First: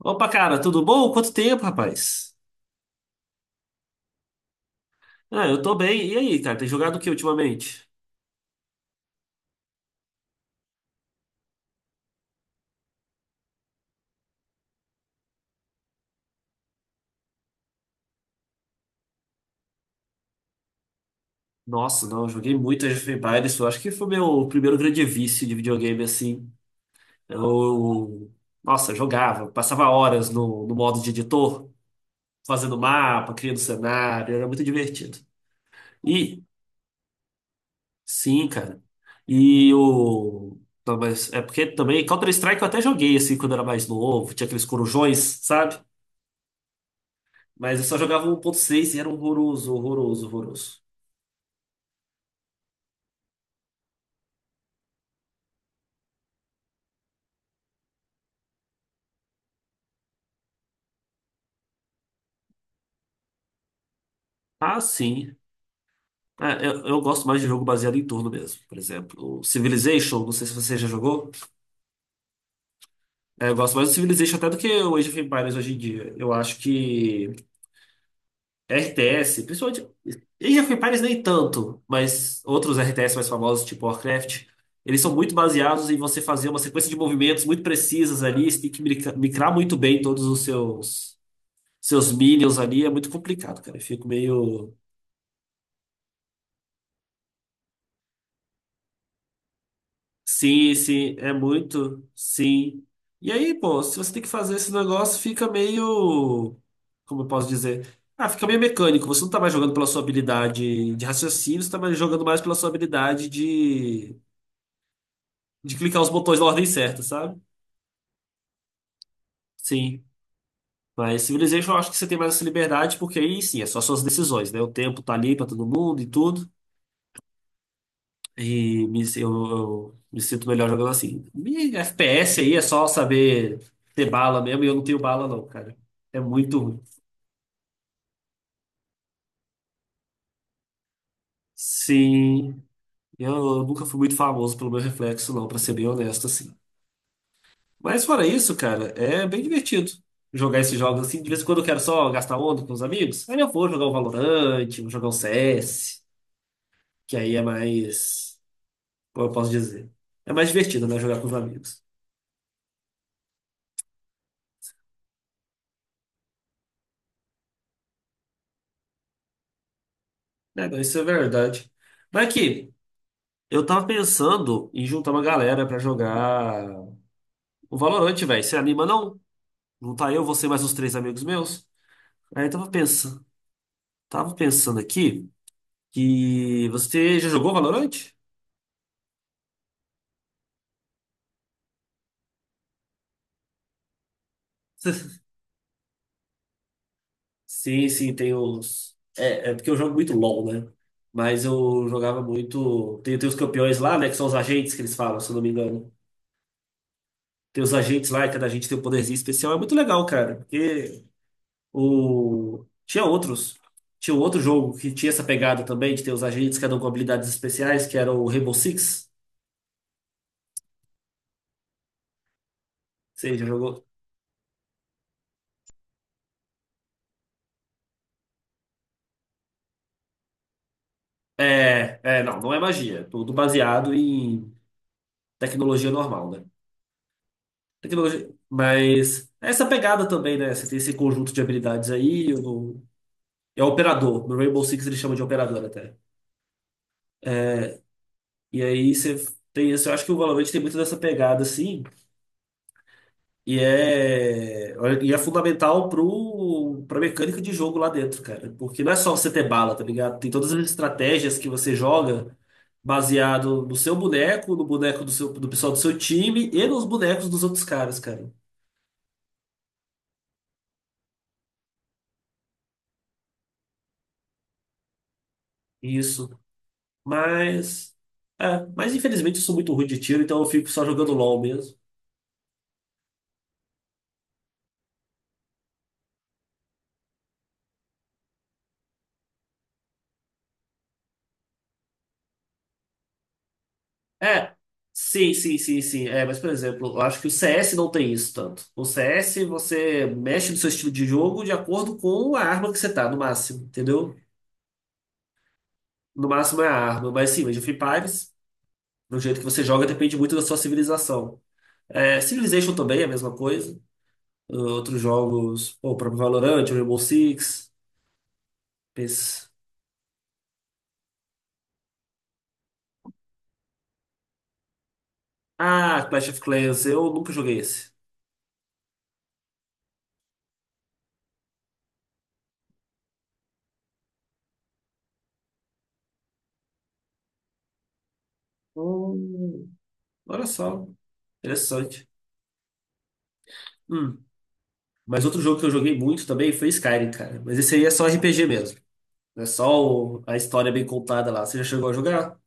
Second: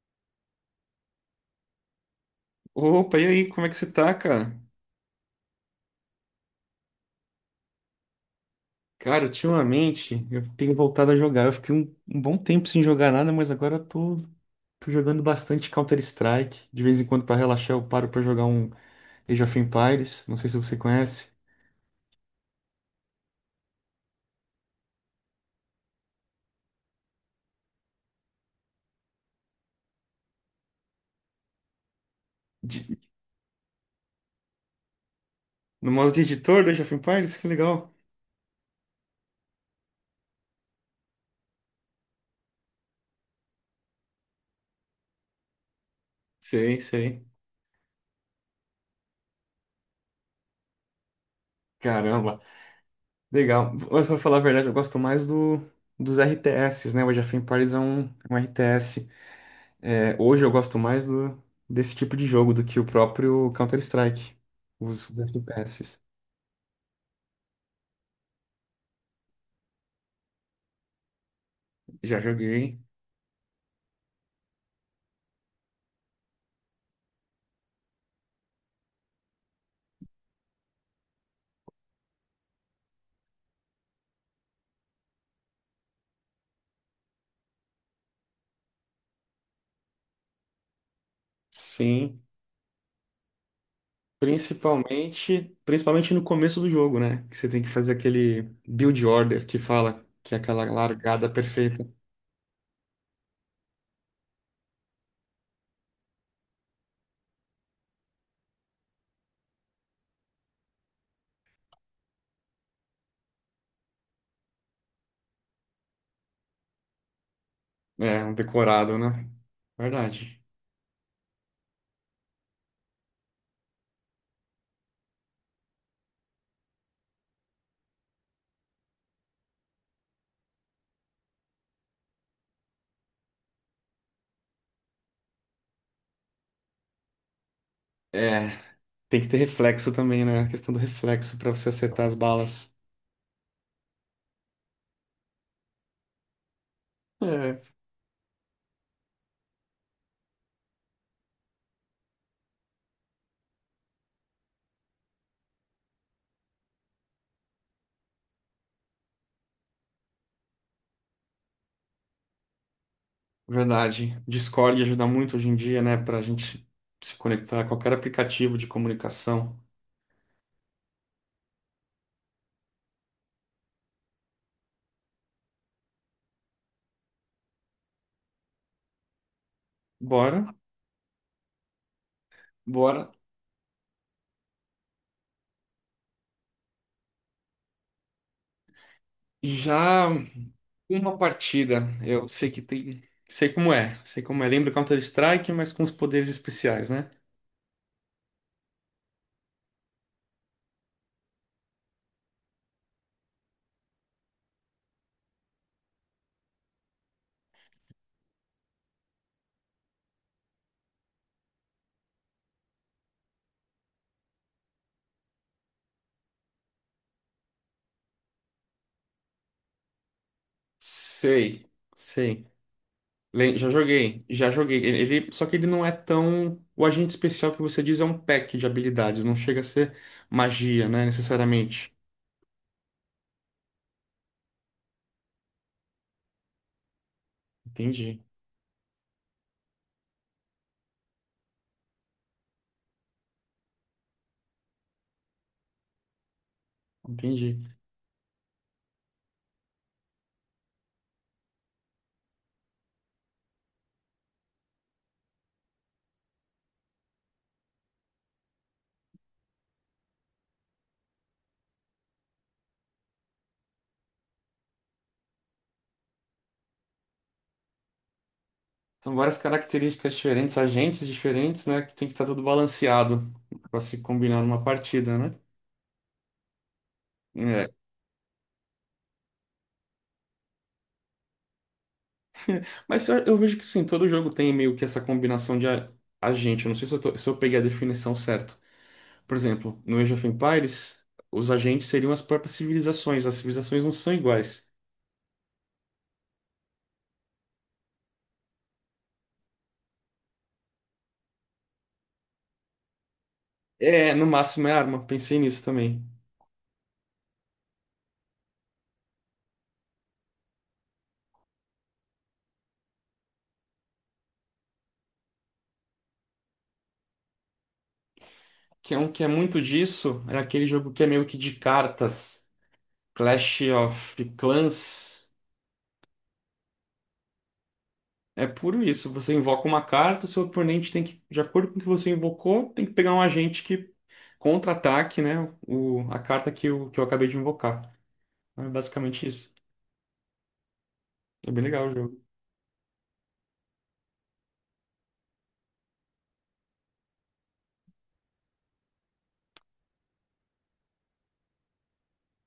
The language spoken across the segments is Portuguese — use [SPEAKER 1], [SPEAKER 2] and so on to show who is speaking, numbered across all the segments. [SPEAKER 1] Opa, cara, tudo bom? Quanto tempo, rapaz?
[SPEAKER 2] Opa, e aí, como é que você tá, cara?
[SPEAKER 1] Ah, eu tô bem. E aí, cara, tem jogado o que ultimamente?
[SPEAKER 2] Cara, ultimamente eu tenho voltado a jogar. Eu fiquei um bom tempo sem jogar nada, mas agora eu tô jogando bastante Counter-Strike. De vez em quando, pra relaxar, eu paro pra jogar um Age of Empires. Não sei se você conhece.
[SPEAKER 1] Nossa, não, eu joguei muito Age of Empires. Eu acho que foi meu primeiro grande vício de videogame, assim. Eu, Nossa, jogava, passava horas no modo de editor, fazendo
[SPEAKER 2] De-
[SPEAKER 1] mapa, criando cenário, era muito divertido.
[SPEAKER 2] no modo de
[SPEAKER 1] E,
[SPEAKER 2] editor do Age of Empires? Que legal.
[SPEAKER 1] sim, cara. E o. Não, mas é porque também Counter-Strike eu até joguei, assim, quando era mais novo, tinha aqueles corujões, sabe?
[SPEAKER 2] Sei, sei.
[SPEAKER 1] Mas eu só jogava 1.6 e era horroroso, horroroso, horroroso.
[SPEAKER 2] Caramba, legal. Mas pra falar a verdade, eu gosto mais dos RTS, né? O Age of Empires é um RTS. É, hoje eu gosto mais desse tipo de jogo do que o próprio Counter-Strike,
[SPEAKER 1] Ah,
[SPEAKER 2] os
[SPEAKER 1] sim.
[SPEAKER 2] FPS.
[SPEAKER 1] Ah, eu gosto mais de jogo baseado em turno mesmo. Por exemplo, o Civilization, não sei se você já jogou.
[SPEAKER 2] Já joguei,
[SPEAKER 1] É, eu gosto mais do Civilization até do que o Age of Empires hoje em dia. Eu acho que RTS, principalmente. Age of Empires nem tanto, mas outros RTS mais famosos, tipo Warcraft, eles são muito baseados em você fazer uma sequência de movimentos muito precisas ali. Você tem que micrar muito bem todos os seus
[SPEAKER 2] sim.
[SPEAKER 1] minions ali. É muito complicado, cara. Eu fico meio.
[SPEAKER 2] Principalmente no começo do jogo, né? Que você tem que fazer aquele build order que fala que é aquela
[SPEAKER 1] Sim, sim,
[SPEAKER 2] largada
[SPEAKER 1] é
[SPEAKER 2] perfeita.
[SPEAKER 1] muito, sim. E aí, pô, se você tem que fazer esse negócio, fica meio, como eu posso dizer? Ah, fica meio mecânico. Você não tá mais jogando pela sua habilidade de raciocínio, você tá mais jogando mais pela sua habilidade de clicar os botões na ordem certa, sabe?
[SPEAKER 2] É, um decorado, né?
[SPEAKER 1] Sim.
[SPEAKER 2] Verdade.
[SPEAKER 1] Mas Civilization eu acho que você tem mais essa liberdade, porque aí sim, é só suas decisões, né? O tempo tá ali pra todo mundo e tudo. Eu me sinto melhor jogando assim. E FPS aí é só saber ter bala mesmo, e eu não tenho bala, não, cara. É muito ruim.
[SPEAKER 2] É, tem que ter reflexo também, né? A questão do reflexo pra você acertar as
[SPEAKER 1] Sim,
[SPEAKER 2] balas.
[SPEAKER 1] eu nunca fui muito famoso pelo meu reflexo, não, pra ser bem honesto, assim.
[SPEAKER 2] É.
[SPEAKER 1] Mas fora isso, cara, é bem divertido jogar esses jogos assim. De vez em quando eu quero só gastar onda com os amigos. Aí eu vou jogar um Valorant, vou jogar um CS, que aí é mais. Como eu posso dizer? É mais divertido, né? Jogar com os amigos.
[SPEAKER 2] Verdade. Discord ajuda muito hoje em dia, né, pra gente se conectar a qualquer aplicativo de comunicação.
[SPEAKER 1] É, não, isso é verdade. Mas aqui. Eu tava pensando em juntar uma galera pra jogar o Valorant, velho. Você anima não? Não tá eu, você
[SPEAKER 2] Bora,
[SPEAKER 1] mais uns três amigos meus? Aí eu
[SPEAKER 2] bora.
[SPEAKER 1] tava pensando aqui que você já jogou Valorant?
[SPEAKER 2] Já uma partida. Eu sei que tem, sei como é, sei como é. Lembra Counter-Strike, mas com os poderes especiais, né?
[SPEAKER 1] Sim, sim, tem uns. É porque eu jogo muito LoL, né? Mas eu jogava muito. Tem os campeões lá, né? Que são os agentes que eles falam, se eu não me engano. Tem os agentes lá e cada agente tem um poderzinho especial. É muito legal, cara. Porque Tinha outros. Tinha um outro jogo que tinha essa pegada também, de ter os agentes, cada um com habilidades especiais, que era o Rainbow Six.
[SPEAKER 2] Sei, sei.
[SPEAKER 1] Você já
[SPEAKER 2] Já
[SPEAKER 1] jogou?
[SPEAKER 2] joguei, já joguei. Só que ele não é tão. O agente especial que você diz é um pack de habilidades, não chega a ser magia, né, necessariamente.
[SPEAKER 1] Não, não é magia. É tudo baseado em tecnologia normal, né?
[SPEAKER 2] Entendi,
[SPEAKER 1] Mas é essa pegada também, né? Você tem esse conjunto de habilidades aí. É o operador. No Rainbow Six ele chama de operador até.
[SPEAKER 2] entendi.
[SPEAKER 1] E aí você tem isso. Eu acho que o Valorant tem muito dessa pegada, assim. E é, e é fundamental pra mecânica de jogo lá dentro, cara. Porque não é só você ter bala, tá ligado? Tem todas as estratégias que você joga baseado no seu boneco, no boneco do pessoal do seu time e nos bonecos dos outros caras, cara.
[SPEAKER 2] São várias características diferentes, agentes diferentes, né? Que tem que estar tudo balanceado para se combinar numa partida, né?
[SPEAKER 1] Isso.
[SPEAKER 2] É.
[SPEAKER 1] Mas. É, mas infelizmente eu sou muito ruim de tiro, então eu fico só jogando LOL mesmo.
[SPEAKER 2] Mas eu vejo que sim, todo jogo tem meio que essa combinação de agente. Eu não sei se eu peguei a definição certa. Por exemplo, no Age of Empires, os agentes seriam as próprias civilizações. As civilizações não são
[SPEAKER 1] É,
[SPEAKER 2] iguais.
[SPEAKER 1] sim, sim, sim, sim. É, mas, por exemplo, eu acho que o CS não tem isso tanto. O CS, você mexe no seu estilo de jogo de acordo com a arma que você tá, no máximo,
[SPEAKER 2] É,
[SPEAKER 1] entendeu?
[SPEAKER 2] no máximo é arma. Pensei nisso também.
[SPEAKER 1] No máximo é a arma. Mas sim, mas o Free Fires, do jeito que você joga, depende muito da sua civilização. É, Civilization também é a mesma coisa. Outros jogos, pô, o próprio Valorant, o Rainbow Six,
[SPEAKER 2] Que é um que é
[SPEAKER 1] esse.
[SPEAKER 2] muito disso, é aquele jogo que é meio que de cartas, Clash of Clans.
[SPEAKER 1] Ah, Clash of Clans, eu nunca joguei esse.
[SPEAKER 2] É puro isso. Você invoca uma carta, seu oponente tem que, de acordo com o que você invocou, tem que pegar um agente que contra-ataque, né? A carta que eu acabei de invocar. É basicamente isso.
[SPEAKER 1] Hum, olha só,
[SPEAKER 2] É bem legal o
[SPEAKER 1] interessante.
[SPEAKER 2] jogo.
[SPEAKER 1] Hum. Mas outro jogo que eu joguei muito também foi Skyrim, cara. Mas esse aí é só RPG mesmo. É só a história bem contada lá. Você já chegou a jogar?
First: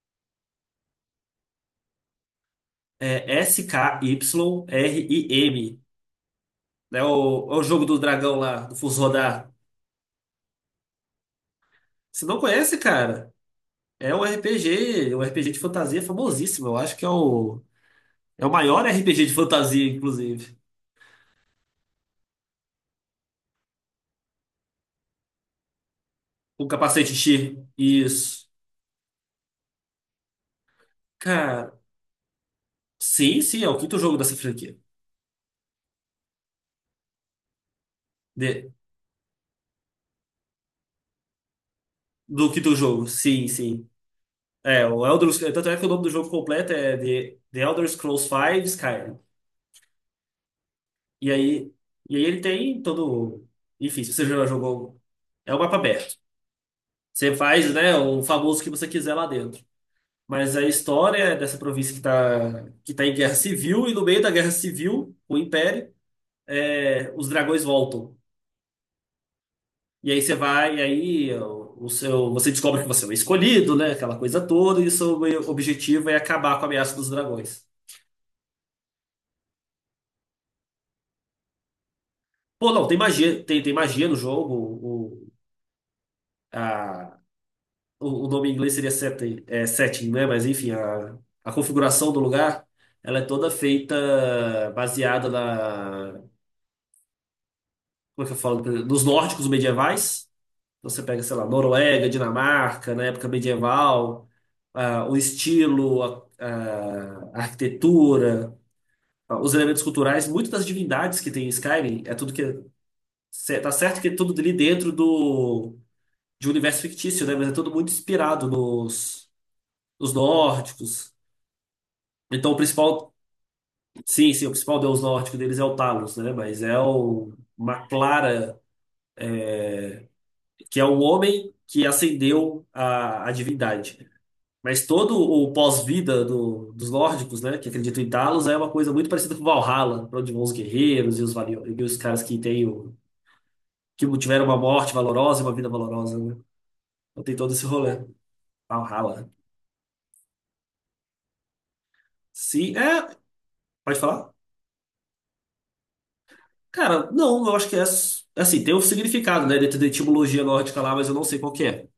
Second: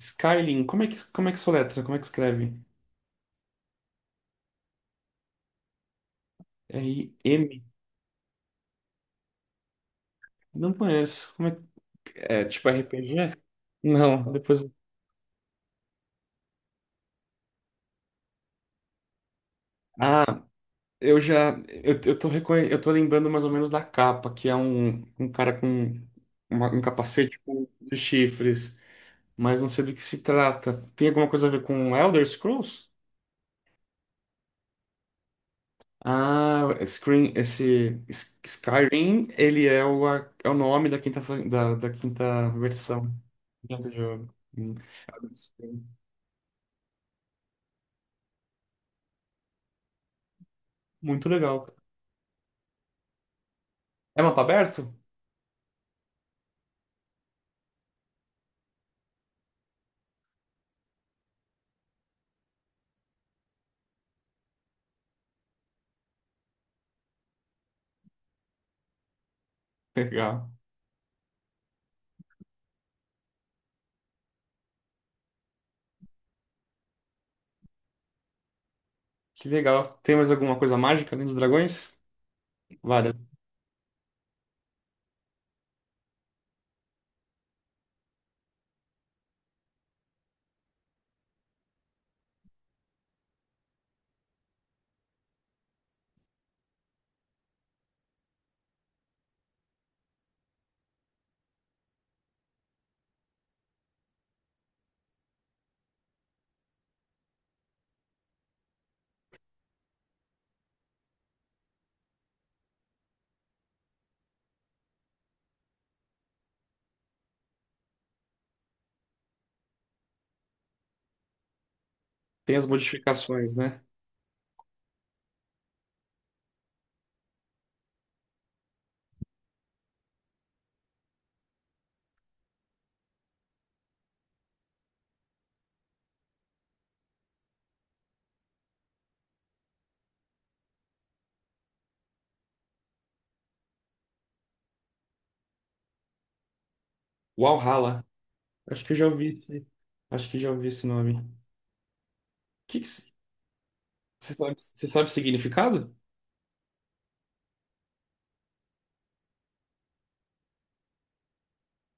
[SPEAKER 2] Skyrim, como é que soletra? Como é que escreve?
[SPEAKER 1] É S-K-Y-R-I-M. É o
[SPEAKER 2] R-M?
[SPEAKER 1] jogo do dragão lá, do Fus Rodar.
[SPEAKER 2] Não conheço. Como é, que-
[SPEAKER 1] Você não
[SPEAKER 2] é tipo
[SPEAKER 1] conhece, cara?
[SPEAKER 2] RPG?
[SPEAKER 1] É
[SPEAKER 2] Não,
[SPEAKER 1] um
[SPEAKER 2] depois.
[SPEAKER 1] RPG, um RPG de fantasia famosíssimo. Eu acho que é o maior RPG de fantasia,
[SPEAKER 2] Ah,
[SPEAKER 1] inclusive.
[SPEAKER 2] eu já. Eu tô lembrando mais ou menos da capa, que é um cara com
[SPEAKER 1] Com
[SPEAKER 2] um
[SPEAKER 1] capacete
[SPEAKER 2] capacete
[SPEAKER 1] X.
[SPEAKER 2] com os
[SPEAKER 1] Isso.
[SPEAKER 2] chifres. Mas não sei do que se trata. Tem alguma coisa a ver
[SPEAKER 1] Cara,
[SPEAKER 2] com Elder Scrolls?
[SPEAKER 1] sim, sim, é o quinto jogo dessa franquia.
[SPEAKER 2] Ah, Screen, esse
[SPEAKER 1] De-
[SPEAKER 2] Skyrim, ele é o, a- é o nome da da quinta
[SPEAKER 1] do quinto jogo,
[SPEAKER 2] versão
[SPEAKER 1] sim, sim.
[SPEAKER 2] do jogo. Hum.
[SPEAKER 1] É, o Elder, tanto é que o nome do jogo completo é The Elder Scrolls V Skyrim.
[SPEAKER 2] Muito
[SPEAKER 1] E aí,
[SPEAKER 2] legal.
[SPEAKER 1] e aí ele tem todo. Enfim, se
[SPEAKER 2] É
[SPEAKER 1] você
[SPEAKER 2] mapa
[SPEAKER 1] já
[SPEAKER 2] aberto?
[SPEAKER 1] jogou. É um mapa aberto. Você faz, né, o famoso que você quiser lá dentro. Mas a história é dessa província que tá, em guerra civil, e no meio da guerra civil, o Império, os dragões voltam. E aí você
[SPEAKER 2] Legal.
[SPEAKER 1] vai, e aí o seu, você descobre que você é o escolhido, né? Aquela coisa toda, e o seu objetivo é acabar com a ameaça dos dragões.
[SPEAKER 2] Que legal. Tem mais alguma coisa mágica além dos dragões?
[SPEAKER 1] Pô, não, tem
[SPEAKER 2] Várias.
[SPEAKER 1] magia, tem magia no jogo. A, o nome em inglês seria setting, é, setting, né? Mas enfim, a configuração do lugar, ela é toda feita baseada na, como é que eu falo? Nos nórdicos medievais. Então, você pega, sei lá, Noruega, Dinamarca, na época medieval, o estilo, a arquitetura, os elementos culturais, muitas das divindades que tem em Skyrim, é tudo que tá certo que é tudo ali dentro do de um universo fictício, né? Mas é tudo muito inspirado nos nórdicos. Então, o
[SPEAKER 2] Tem as
[SPEAKER 1] principal,
[SPEAKER 2] modificações, né?
[SPEAKER 1] sim, sim, o principal deus nórdico deles é o Talos, né? Mas é o, uma Clara, que é o homem que ascendeu a divindade. Mas todo o pós-vida dos nórdicos, né, que acreditam em Talos, é uma coisa muito parecida com Valhalla, para onde vão os guerreiros e os caras que tiveram uma morte valorosa e uma vida valorosa, né? Então tem todo esse rolê.
[SPEAKER 2] Walhalla. Acho que eu já ouvi
[SPEAKER 1] Valhalla.
[SPEAKER 2] esse, acho que já ouvi esse nome.
[SPEAKER 1] Sim,
[SPEAKER 2] Que,
[SPEAKER 1] é. Pode falar?
[SPEAKER 2] você sabe o significado?
[SPEAKER 1] Cara, não, eu acho que é assim, tem um significado, né, dentro da etimologia nórdica lá, mas eu não sei qual que é.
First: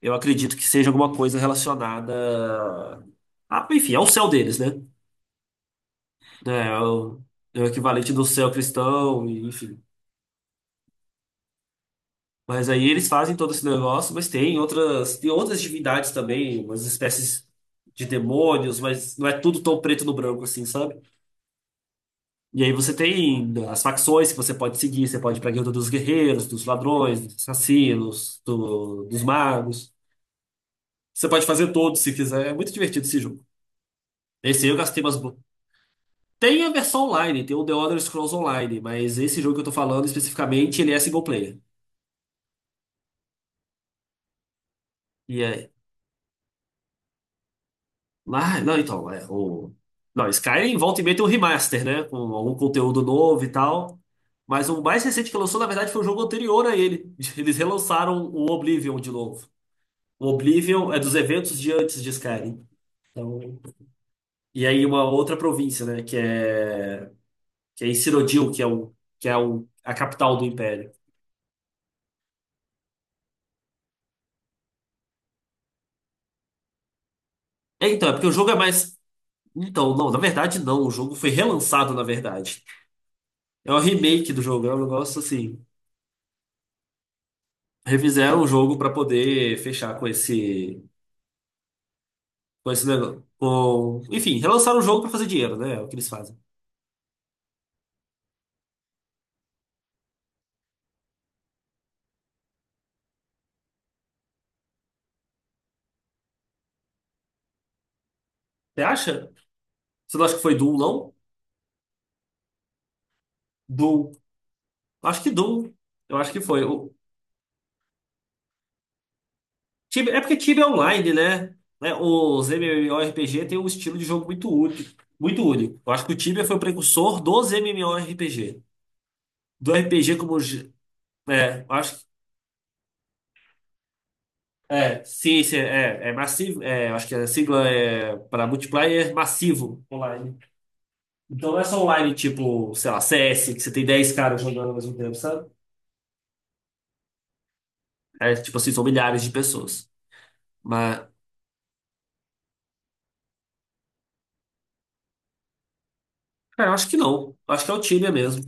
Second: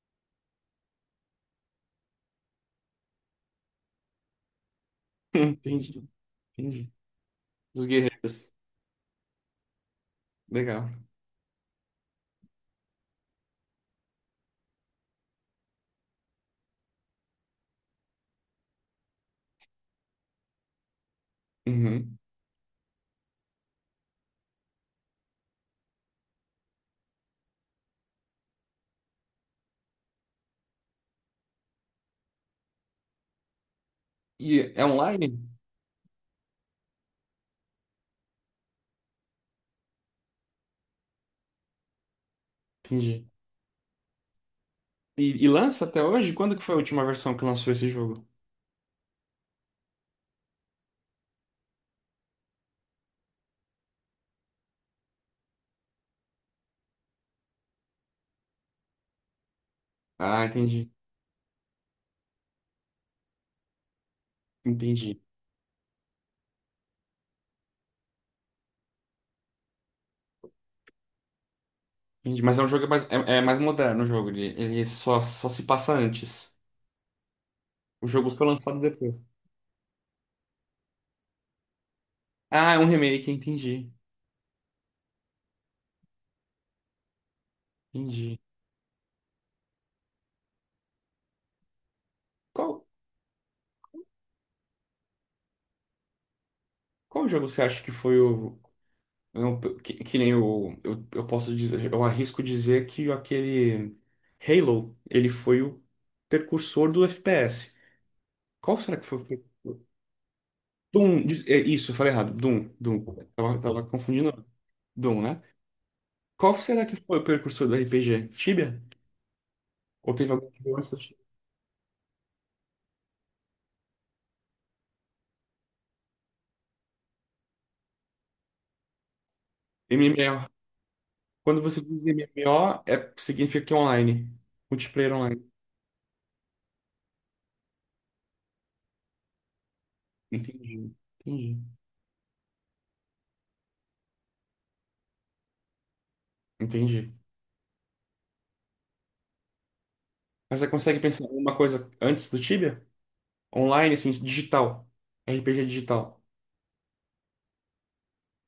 [SPEAKER 1] Eu acredito que seja alguma coisa relacionada a, enfim, ao céu deles, né?
[SPEAKER 2] Entendi.
[SPEAKER 1] É, é
[SPEAKER 2] Entendi.
[SPEAKER 1] o, é o
[SPEAKER 2] Dos
[SPEAKER 1] equivalente do céu
[SPEAKER 2] guerreiros.
[SPEAKER 1] cristão, e, enfim.
[SPEAKER 2] Legal.
[SPEAKER 1] Mas aí eles fazem todo esse negócio, mas tem outras divindades também, umas espécies de demônios, mas não é tudo tão preto no branco assim, sabe?
[SPEAKER 2] Uhum.
[SPEAKER 1] E aí você tem as facções que você pode seguir, você pode ir pra guilda dos guerreiros, dos ladrões, dos assassinos, dos magos. Você pode fazer todos se quiser. É muito divertido esse jogo. Esse aí
[SPEAKER 2] E
[SPEAKER 1] eu
[SPEAKER 2] é
[SPEAKER 1] gastei umas.
[SPEAKER 2] online?
[SPEAKER 1] Bo- Tem a versão online, tem o The Elder Scrolls Online, mas esse jogo que eu tô falando especificamente, ele é single player.
[SPEAKER 2] Entendi.
[SPEAKER 1] E
[SPEAKER 2] E
[SPEAKER 1] é.
[SPEAKER 2] lança até hoje? Quando que foi a última versão que lançou esse jogo?
[SPEAKER 1] Ah, não, então, é o. Não, Skyrim volta e meia tem um remaster, né? Com algum conteúdo novo e tal. Mas o mais recente que lançou, na verdade, foi o jogo anterior a ele. Eles relançaram o Oblivion de novo. O
[SPEAKER 2] Ah, entendi.
[SPEAKER 1] Oblivion é dos eventos de antes de Skyrim. Então, e aí uma
[SPEAKER 2] Entendi.
[SPEAKER 1] outra província, né? Que é em Cyrodiil, que é o, a capital do Império.
[SPEAKER 2] Entendi. Mas é um jogo mais, é mais moderno o jogo. Ele só se passa antes.
[SPEAKER 1] É,
[SPEAKER 2] O
[SPEAKER 1] então, é porque
[SPEAKER 2] jogo
[SPEAKER 1] o
[SPEAKER 2] foi
[SPEAKER 1] jogo é
[SPEAKER 2] lançado
[SPEAKER 1] mais.
[SPEAKER 2] depois.
[SPEAKER 1] Então, não, na verdade não, o jogo foi relançado, na verdade.
[SPEAKER 2] Ah, é um remake,
[SPEAKER 1] É um
[SPEAKER 2] entendi.
[SPEAKER 1] remake do jogo, é um negócio assim.
[SPEAKER 2] Entendi.
[SPEAKER 1] Refizeram o jogo pra poder fechar com esse. Com esse
[SPEAKER 2] Qual,
[SPEAKER 1] negócio. Enfim, relançaram o jogo pra fazer dinheiro, né? É o que eles fazem.
[SPEAKER 2] qual jogo você acha que foi o. Não, que nem o. Eu posso dizer, eu arrisco dizer que aquele Halo, ele foi o precursor do FPS. Qual
[SPEAKER 1] Você
[SPEAKER 2] será que foi o
[SPEAKER 1] acha?
[SPEAKER 2] filme?
[SPEAKER 1] Você não acha que foi Doom, não?
[SPEAKER 2] Doom, é, isso, eu falei errado. Doom, Doom. Tava
[SPEAKER 1] Doom.
[SPEAKER 2] confundindo. Doom,
[SPEAKER 1] Acho que
[SPEAKER 2] né?
[SPEAKER 1] Doom. Eu acho que
[SPEAKER 2] Qual
[SPEAKER 1] foi.
[SPEAKER 2] será que foi o precursor do RPG? Tibia?
[SPEAKER 1] Tibia,
[SPEAKER 2] Ou
[SPEAKER 1] é
[SPEAKER 2] teve
[SPEAKER 1] porque
[SPEAKER 2] algum que
[SPEAKER 1] Tibia é
[SPEAKER 2] veio antes do
[SPEAKER 1] online,
[SPEAKER 2] Tibia?
[SPEAKER 1] né? Né, os MMORPG tem um estilo de jogo muito único, muito único. Eu acho que o Tibia foi o precursor dos MMORPG. Do RPG como
[SPEAKER 2] MMO.
[SPEAKER 1] é,
[SPEAKER 2] Quando
[SPEAKER 1] eu
[SPEAKER 2] você
[SPEAKER 1] acho que
[SPEAKER 2] diz MMO, é, significa que é online.
[SPEAKER 1] é,
[SPEAKER 2] Multiplayer
[SPEAKER 1] sim,
[SPEAKER 2] online.
[SPEAKER 1] sim, é massivo, é, eu acho que a sigla é para multiplayer massivo online.
[SPEAKER 2] Entendi.
[SPEAKER 1] Então
[SPEAKER 2] Entendi.
[SPEAKER 1] não é só online tipo, sei lá, CS, que você tem 10 caras jogando ao mesmo tempo, sabe?
[SPEAKER 2] Entendi.
[SPEAKER 1] É tipo assim, são milhares de pessoas.
[SPEAKER 2] Mas você consegue
[SPEAKER 1] mas
[SPEAKER 2] pensar em alguma coisa antes do Tibia? Online, assim, digital. RPG digital.
[SPEAKER 1] Cara, eu acho que não. Acho que é o Tibia mesmo.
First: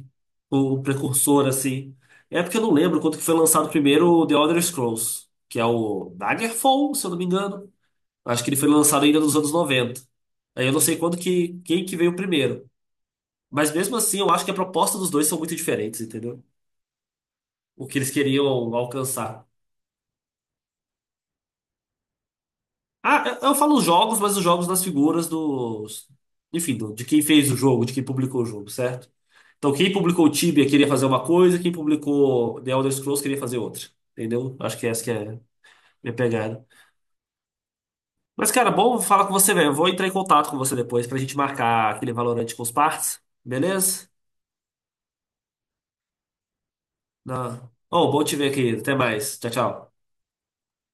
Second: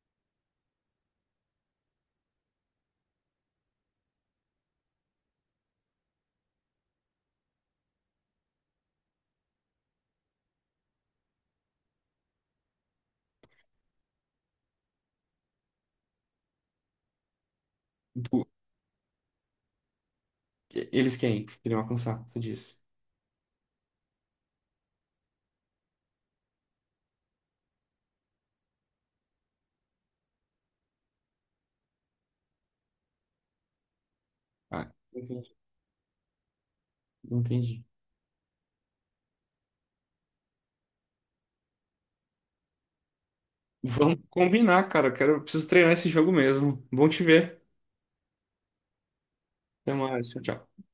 [SPEAKER 1] O precursor, assim. É porque eu não lembro quanto que foi lançado primeiro o The Elder Scrolls, que é o Daggerfall, se eu não me engano. Acho que ele foi lançado ainda nos anos 90. Aí eu não sei quem que veio primeiro. Mas mesmo assim, eu acho que a proposta dos dois são muito diferentes, entendeu? O que eles queriam
[SPEAKER 2] Do-
[SPEAKER 1] alcançar.
[SPEAKER 2] Eles quem? Queriam alcançar, você disse.
[SPEAKER 1] Ah, eu falo os jogos, mas os jogos das figuras dos. Enfim, de quem fez o jogo, de quem publicou o jogo, certo? Então, quem publicou o Tibia queria fazer uma coisa, quem publicou The Elder Scrolls queria fazer outra. Entendeu? Acho que
[SPEAKER 2] Ah,
[SPEAKER 1] essa que é a
[SPEAKER 2] entendi.
[SPEAKER 1] minha pegada.
[SPEAKER 2] Entendi.
[SPEAKER 1] Mas, cara, bom falar com você, velho. Eu vou entrar em contato com você depois pra gente marcar aquele Valorante com os partes, beleza?
[SPEAKER 2] Vamos combinar, cara. Preciso treinar esse jogo mesmo. Bom te ver.
[SPEAKER 1] Ô, bom te ver aqui. Até mais. Tchau, tchau.
[SPEAKER 2] Até mais. Tchau, tchau.